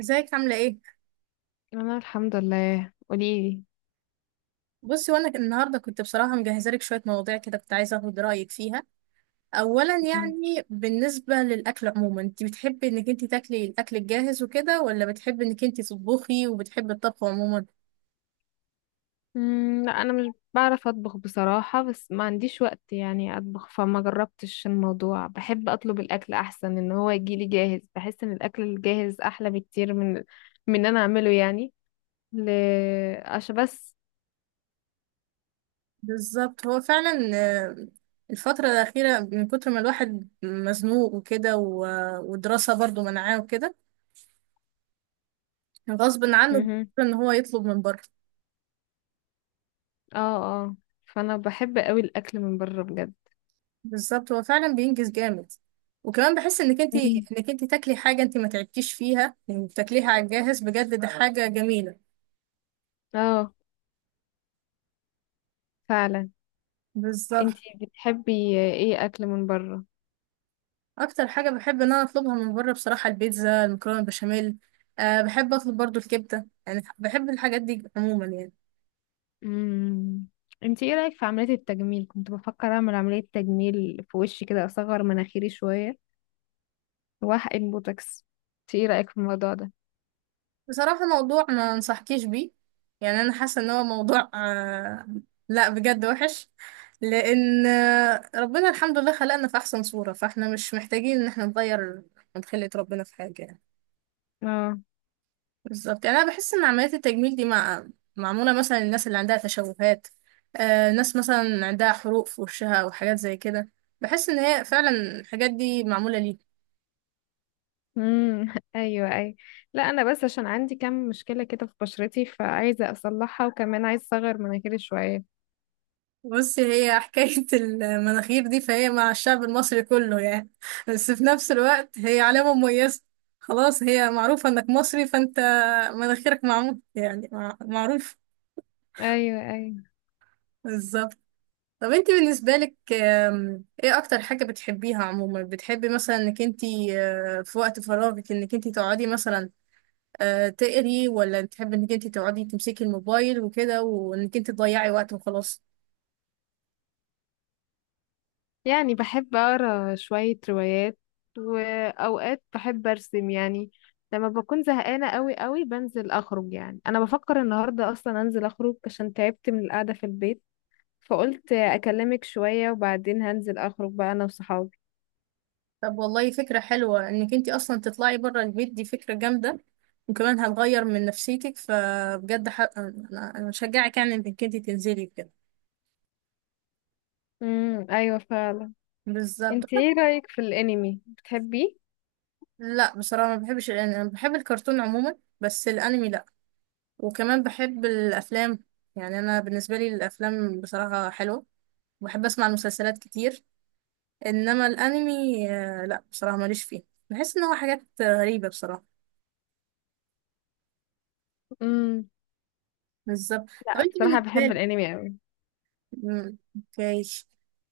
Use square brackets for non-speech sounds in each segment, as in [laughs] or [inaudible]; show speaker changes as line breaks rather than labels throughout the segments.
ازيك عاملة ايه؟
انا الحمد لله. قوليلي.
بصي، وانا النهاردة كنت بصراحة مجهزة لك شوية مواضيع كده، كنت عايزة اخد رأيك فيها. اولا يعني بالنسبة للأكل عموما، انت بتحبي انك انت تاكلي الأكل الجاهز وكده، ولا بتحبي انك انت تطبخي وبتحبي الطبخ عموما؟
لا، انا مش بعرف اطبخ بصراحة، بس ما عنديش وقت يعني اطبخ، فما جربتش الموضوع. بحب اطلب الاكل احسن ان هو يجيلي جاهز، بحس ان الاكل الجاهز احلى بكتير من ان انا اعمله يعني. ل عشان بس
بالظبط، هو فعلا آه، الفترة الأخيرة من كتر ما الواحد مزنوق وكده ودراسة برضو منعاه وكده، غصب عنه
مهم.
ان هو يطلب من بره.
اه. اه. فانا بحب قوي الاكل من بره بجد.
بالظبط، هو فعلا بينجز جامد. وكمان بحس انك انت
مم.
انك انت تاكلي حاجه انت ما تعبتيش فيها، يعني بتاكليها على الجاهز، بجد ده حاجه جميله.
اه فعلا.
بالظبط.
انتي بتحبي ايه اكل من بره؟
اكتر حاجه بحب ان انا اطلبها من بره بصراحه: البيتزا، المكرونه، البشاميل. بحب اطلب برضو الكبده، يعني بحب الحاجات دي عموما يعني.
امم انت ايه رايك في عمليه التجميل؟ كنت بفكر اعمل عمليه تجميل في وشي كده، اصغر مناخيري شويه واحقن بوتوكس. انت ايه رايك في الموضوع ده؟
بصراحه موضوع ما انصحكيش بيه. يعني انا حاسه ان هو موضوع لا بجد وحش. لان ربنا الحمد لله خلقنا في احسن صوره، فاحنا مش محتاجين ان احنا نغير من خلقة ربنا في حاجه يعني.
اه.
بالظبط. يعني انا بحس ان عمليات التجميل دي معموله مثلا للناس اللي عندها تشوهات. ناس مثلا عندها حروق في وشها او حاجات زي كده. بحس ان هي فعلا الحاجات دي معموله ليه.
[laughs] ايوه، ايوه، لا انا بس عشان عندي كام مشكله كده في بشرتي فعايزه اصلحها، وكمان عايزه اصغر مناخيري شويه.
بص، هي [laughs] حكايه المناخير دي فهي مع الشعب المصري كله يعني. بس في نفس الوقت هي علامه مميزه. خلاص، هي معروفه انك مصري، فانت مناخيرك معمول يعني معروف.
ايوه، ايوه.
بالظبط. طب انت بالنسبة لك، ايه اكتر حاجة بتحبيها عموما؟ بتحبي مثلا انك انت في وقت فراغك انك انت تقعدي مثلا تقري، ولا تحبي انك انت تقعدي تمسكي الموبايل وكده وانك انت تضيعي وقت وخلاص؟
يعني بحب أقرأ شوية روايات، وأوقات بحب أرسم يعني. لما بكون زهقانة قوي قوي بنزل أخرج. يعني أنا بفكر النهاردة أصلا أنزل أخرج عشان تعبت من القعدة في البيت، فقلت أكلمك شوية وبعدين هنزل أخرج بقى أنا وصحابي.
طب والله فكرة حلوة، انك انت اصلا تطلعي بره البيت دي فكرة جامدة. وكمان هتغير من نفسيتك، فبجد انا بشجعك يعني انك انت تنزلي كده.
امم، أيوة فعلا.
بالظبط.
انت ايه رأيك في الأنمي، بتحبيه؟
لا بصراحة ما بحبش الانمي، انا بحب الكرتون عموما، بس الانمي لا. وكمان بحب الافلام. يعني انا بالنسبه لي الافلام بصراحه حلوه، وبحب اسمع المسلسلات كتير. انما الانمي لا بصراحه ماليش فيه. بحس ان هو حاجات غريبه بصراحه.
امم
بالظبط. طب
لا
انت
بصراحة
بالنسبه
بحب
لك،
الأنمي قوي.
مم، اوكي،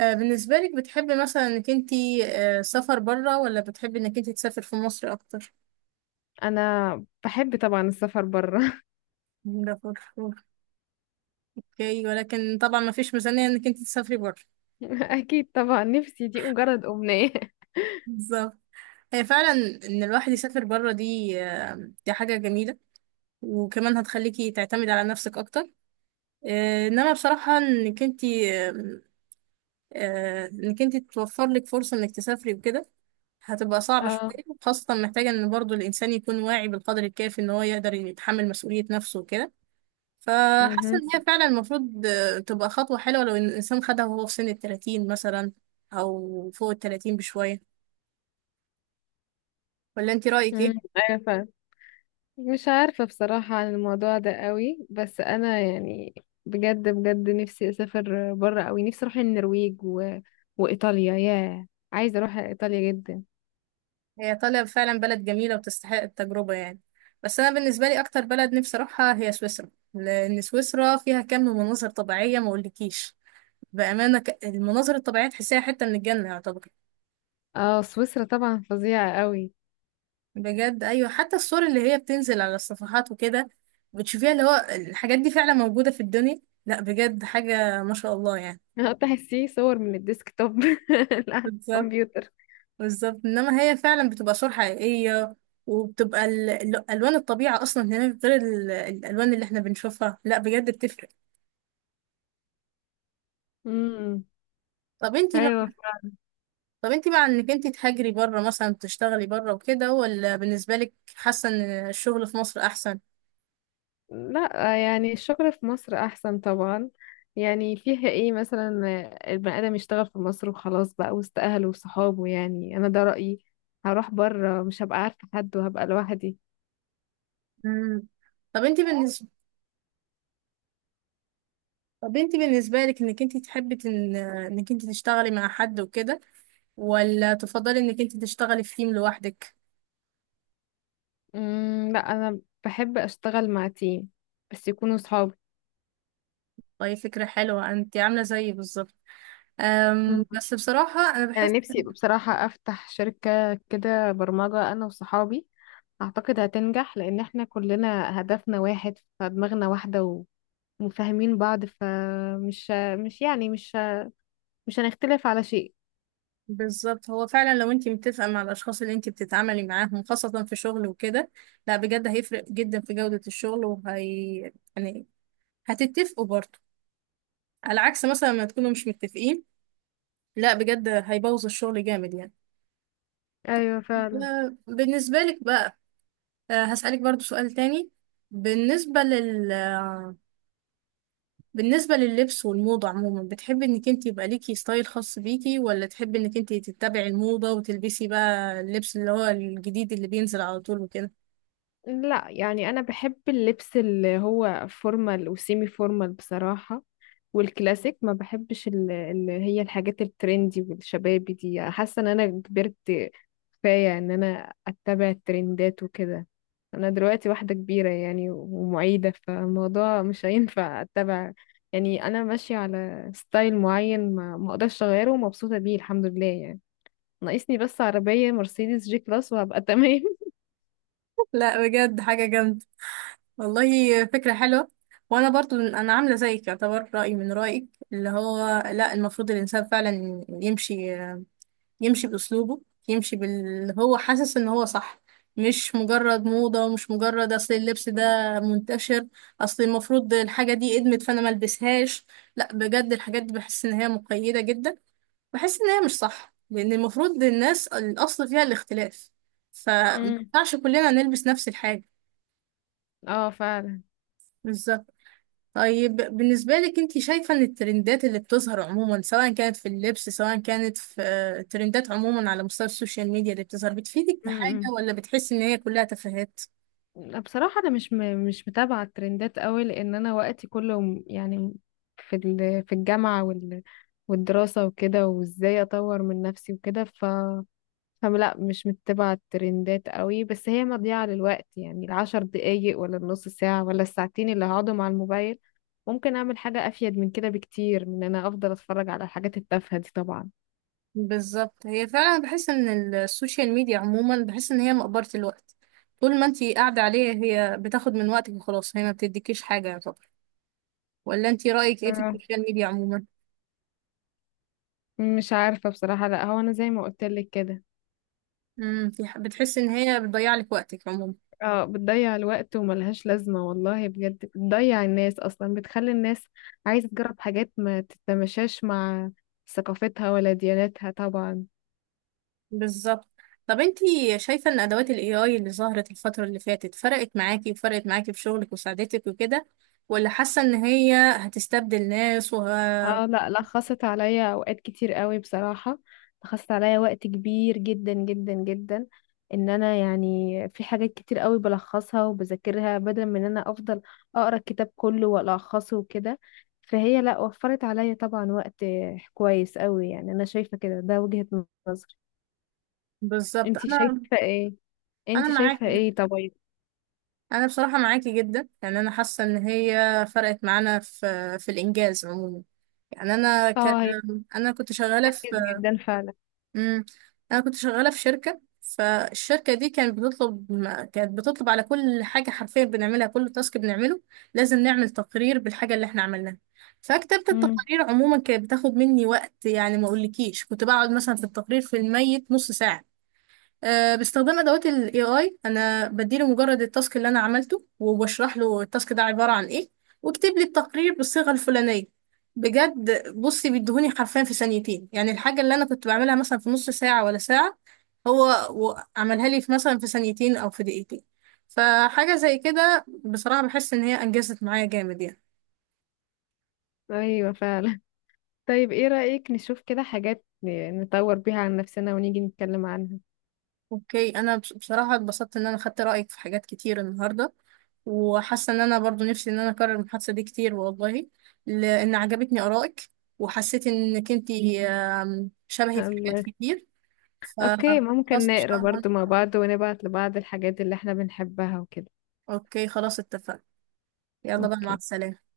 بالنسبه لك بتحبي مثلا انك انت سفر بره، ولا بتحبي انك انت تسافر في مصر اكتر؟
أنا بحب طبعا السفر برا.
ده فر- اوكي، ولكن طبعا ما فيش ميزانيه انك انت تسافري بره.
[laughs] أكيد طبعا، نفسي، دي مجرد أمنية.
بالظبط، هي فعلا ان الواحد يسافر بره دي دي حاجه جميله. وكمان هتخليكي تعتمدي على نفسك اكتر. انما بصراحة انك انتي انك انتي توفر لك فرصة انك تسافري وكده هتبقى صعبة شوية.
اه.
خاصة محتاجة ان برضو الانسان يكون واعي بالقدر الكافي ان هو يقدر يتحمل مسؤولية نفسه وكده.
[laughs]
فحاسة
مهم.
ان هي فعلا المفروض تبقى خطوة حلوة لو ان الانسان خدها وهو في سن التلاتين مثلا، او فوق التلاتين بشوية. ولا انتي رأيك
امم،
ايه؟
ايوه فاهم. مش عارفة بصراحة عن الموضوع ده قوي، بس انا يعني بجد بجد نفسي اسافر بره قوي. نفسي اروح النرويج وايطاليا. ياه، عايزة اروح ايطاليا جدا.
هي ايطاليا فعلا بلد جميله وتستحق التجربه يعني. بس انا بالنسبه لي اكتر بلد نفسي اروحها هي سويسرا، لان سويسرا فيها كم مناظر طبيعيه ما اقولكيش. بامانه المناظر الطبيعيه تحسيها حته من الجنه يعتبر.
اه سويسرا طبعا فظيعة قوي.
بجد ايوه، حتى الصور اللي هي بتنزل على الصفحات وكده بتشوفيها، اللي هو الحاجات دي فعلا موجوده في الدنيا، لا بجد حاجه ما شاء الله يعني.
[laughs] تحسيه صور من الديسك توب على [laughs]
بالظبط.
الكمبيوتر.
بالظبط، انما هي فعلا بتبقى صور حقيقيه. وبتبقى الوان الطبيعه اصلا هناك غير الالوان اللي احنا بنشوفها، لا بجد بتفرق.
امم،
طب انتي مع...
ايوه.
طب انتي مع انك انتي تهاجري بره مثلا تشتغلي بره وكده، ولا بالنسبه لك حاسه ان الشغل في مصر احسن؟
لا يعني الشغل في مصر احسن طبعا. يعني فيها ايه مثلا البني ادم يشتغل في مصر وخلاص، بقى وسط اهله وصحابه. يعني انا ده رأيي. هروح بره مش هبقى عارفة حد وهبقى لوحدي.
مم. طب انتي بالنسبه طب انتي بالنسبه لك انك انتي تحبي انك انتي تشتغلي مع حد وكده، ولا تفضلي انك انتي تشتغلي في تيم لوحدك؟
لا انا بحب اشتغل مع تيم، بس يكونوا صحابي.
طيب فكره حلوه، انتي عامله زيي بالظبط.
مم.
بس بصراحه انا
انا
بحس.
نفسي بصراحة افتح شركة كده برمجة انا وصحابي. اعتقد هتنجح لان احنا كلنا هدفنا واحد، فدماغنا واحدة وفاهمين بعض، فمش مش يعني مش مش هنختلف على شيء.
بالظبط، هو فعلا لو انتي متفقه مع الاشخاص اللي انتي بتتعاملي معاهم، خاصه في شغل وكده، لا بجد هيفرق جدا في جوده الشغل. وهي يعني هتتفقوا برضه، على عكس مثلا ما تكونوا مش متفقين، لا بجد هيبوظ الشغل جامد يعني.
ايوه فعلا.
بالنسبة لك بقى، هسألك برضه سؤال تاني. بالنسبة لل آه، بالنسبة لللبس والموضة عموما، بتحبي انك انت يبقى ليكي ستايل خاص بيكي، ولا تحبي انك انت تتبعي الموضة وتلبسي بقى اللبس اللي هو الجديد اللي بينزل على طول وكده؟
لا يعني انا بحب اللبس اللي هو فورمال وسيمي فورمال بصراحة، والكلاسيك. ما بحبش اللي هي الحاجات الترندي والشبابي دي. حاسة ان انا كبرت كفاية ان انا اتبع الترندات وكده. انا دلوقتي واحدة كبيرة يعني ومعيدة، فالموضوع مش هينفع اتبع. يعني انا ماشية على ستايل معين، ما اقدرش اغيره، ومبسوطة بيه الحمد لله يعني. ناقصني بس عربية مرسيدس جي كلاس وهبقى [laughs] تمام.
[laughs] لا بجد حاجة جامدة. والله فكرة حلوة. وانا برضو انا عاملة زيك يعتبر، رأيي من رأيك، اللي هو لا، المفروض الانسان فعلا يمشي، يمشي باسلوبه، يمشي باللي هو حاسس ان هو صح. مش مجرد موضة، ومش مجرد اصل اللبس ده منتشر، اصل المفروض الحاجة دي ادمت فانا ملبسهاش. لا بجد الحاجات دي بحس ان هي مقيدة جدا. بحس ان هي مش صح، لان المفروض الناس الاصل فيها الاختلاف. اه،
امم.
فمينفعش كلنا نلبس نفس الحاجة.
اه فعلا.
بالظبط. طيب بالنسبة لك، انت شايفة ان الترندات اللي بتظهر عموما، سواء كانت في اللبس سواء كانت في ترندات عموما على مستوى السوشيال ميديا اللي بتظهر، بتفيدك بحاجة
امم،
ولا بتحسي ان هي كلها تفاهات؟
بصراحة انا مش متابعة الترندات قوي، لان انا وقتي كله يعني في الجامعة والدراسة وكده، وازاي اطور من نفسي وكده. فلا مش متبعة الترندات قوي. بس هي مضيعة للوقت. يعني العشر دقايق ولا النص ساعة ولا الساعتين اللي هقعدهم على الموبايل ممكن اعمل حاجة افيد من كده بكتير من ان انا افضل اتفرج على الحاجات التافهة دي طبعا.
بالظبط، هي فعلا بحس ان السوشيال ميديا عموما بحس ان هي مقبرة الوقت. طول ما انت قاعدة عليها هي بتاخد من وقتك وخلاص، هي ما بتديكيش حاجة يعتبر. ولا انت رأيك ايه في
آه،
السوشيال ميديا عموما؟
مش عارفة بصراحة، لا هو انا زي ما قلت لك كده.
امم، بتحسي ان هي بتضيع لك وقتك عموما.
اه، بتضيع الوقت وملهاش لازمة والله بجد. بتضيع الناس أصلا، بتخلي الناس عايزة تجرب حاجات ما تتماشاش مع ثقافتها ولا دياناتها طبعا.
بالظبط. طب انتي شايفة ان ادوات الاي اي اللي ظهرت الفترة اللي فاتت فرقت معاكي، وفرقت معاكي في شغلك وساعدتك وكده، ولا حاسة ان هي هتستبدل ناس
اه لا لا، خاصت عليا أوقات كتير قوي بصراحة. خاصت عليا وقت كبير جدا جدا جدا. ان انا يعني في حاجات كتير قوي بلخصها وبذاكرها بدل من ان انا افضل اقرا الكتاب كله والخصه وكده. فهي لا، وفرت عليا طبعا وقت كويس قوي يعني. انا شايفة كده، ده وجهة نظري.
بالظبط.
انتي
انا
شايفة ايه؟
انا
انتي شايفة
معاكي جدا.
ايه طيب؟
انا بصراحة معاكي جدا. يعني انا حاسة ان هي فرقت معانا في الانجاز عموما. يعني انا
اه هي
انا كنت
[laughs]
شغالة.
بتنجز جدا فعلا.
امم، انا كنت شغاله في شركه، فالشركه دي كانت بتطلب كانت بتطلب على كل حاجه حرفيا بنعملها. كل تاسك بنعمله لازم نعمل تقرير بالحاجه اللي احنا عملناها. فكتابه
امم،
التقارير عموما كانت بتاخد مني وقت، يعني ما اقولكيش كنت بقعد مثلا في التقرير في الـ100 نص ساعه. باستخدام ادوات الاي اي انا بديله مجرد التاسك اللي انا عملته، وبشرح له التاسك ده عباره عن ايه، واكتب لي التقرير بالصيغه الفلانيه. بجد بصي بيديهوني حرفيا في ثانيتين. يعني الحاجه اللي انا كنت بعملها مثلا في نص ساعه ولا ساعه، هو عملها لي في مثلا في ثانيتين او في دقيقتين. فحاجه زي كده بصراحه بحس ان هي انجزت معايا جامد يعني.
ايوه فعلا. [laughs] طيب ايه رأيك نشوف كده حاجات نطور بيها عن نفسنا ونيجي نتكلم عنها.
اوكي، انا بصراحة اتبسطت ان انا خدت رأيك في حاجات كتير النهاردة. وحاسة ان انا برضو نفسي ان انا اكرر المحادثة دي كتير والله، لان عجبتني آرائك، وحسيت انك انتي
[laughs]
شبهي في
الله
حاجات
يخ-
كتير.
اوكي، ممكن
فخلاص ان
نقرا
شاء الله.
برضو مع بعض ونبعت لبعض الحاجات اللي احنا بنحبها وكده.
اوكي خلاص اتفقنا. يلا بقى مع
اوكي.
السلامة.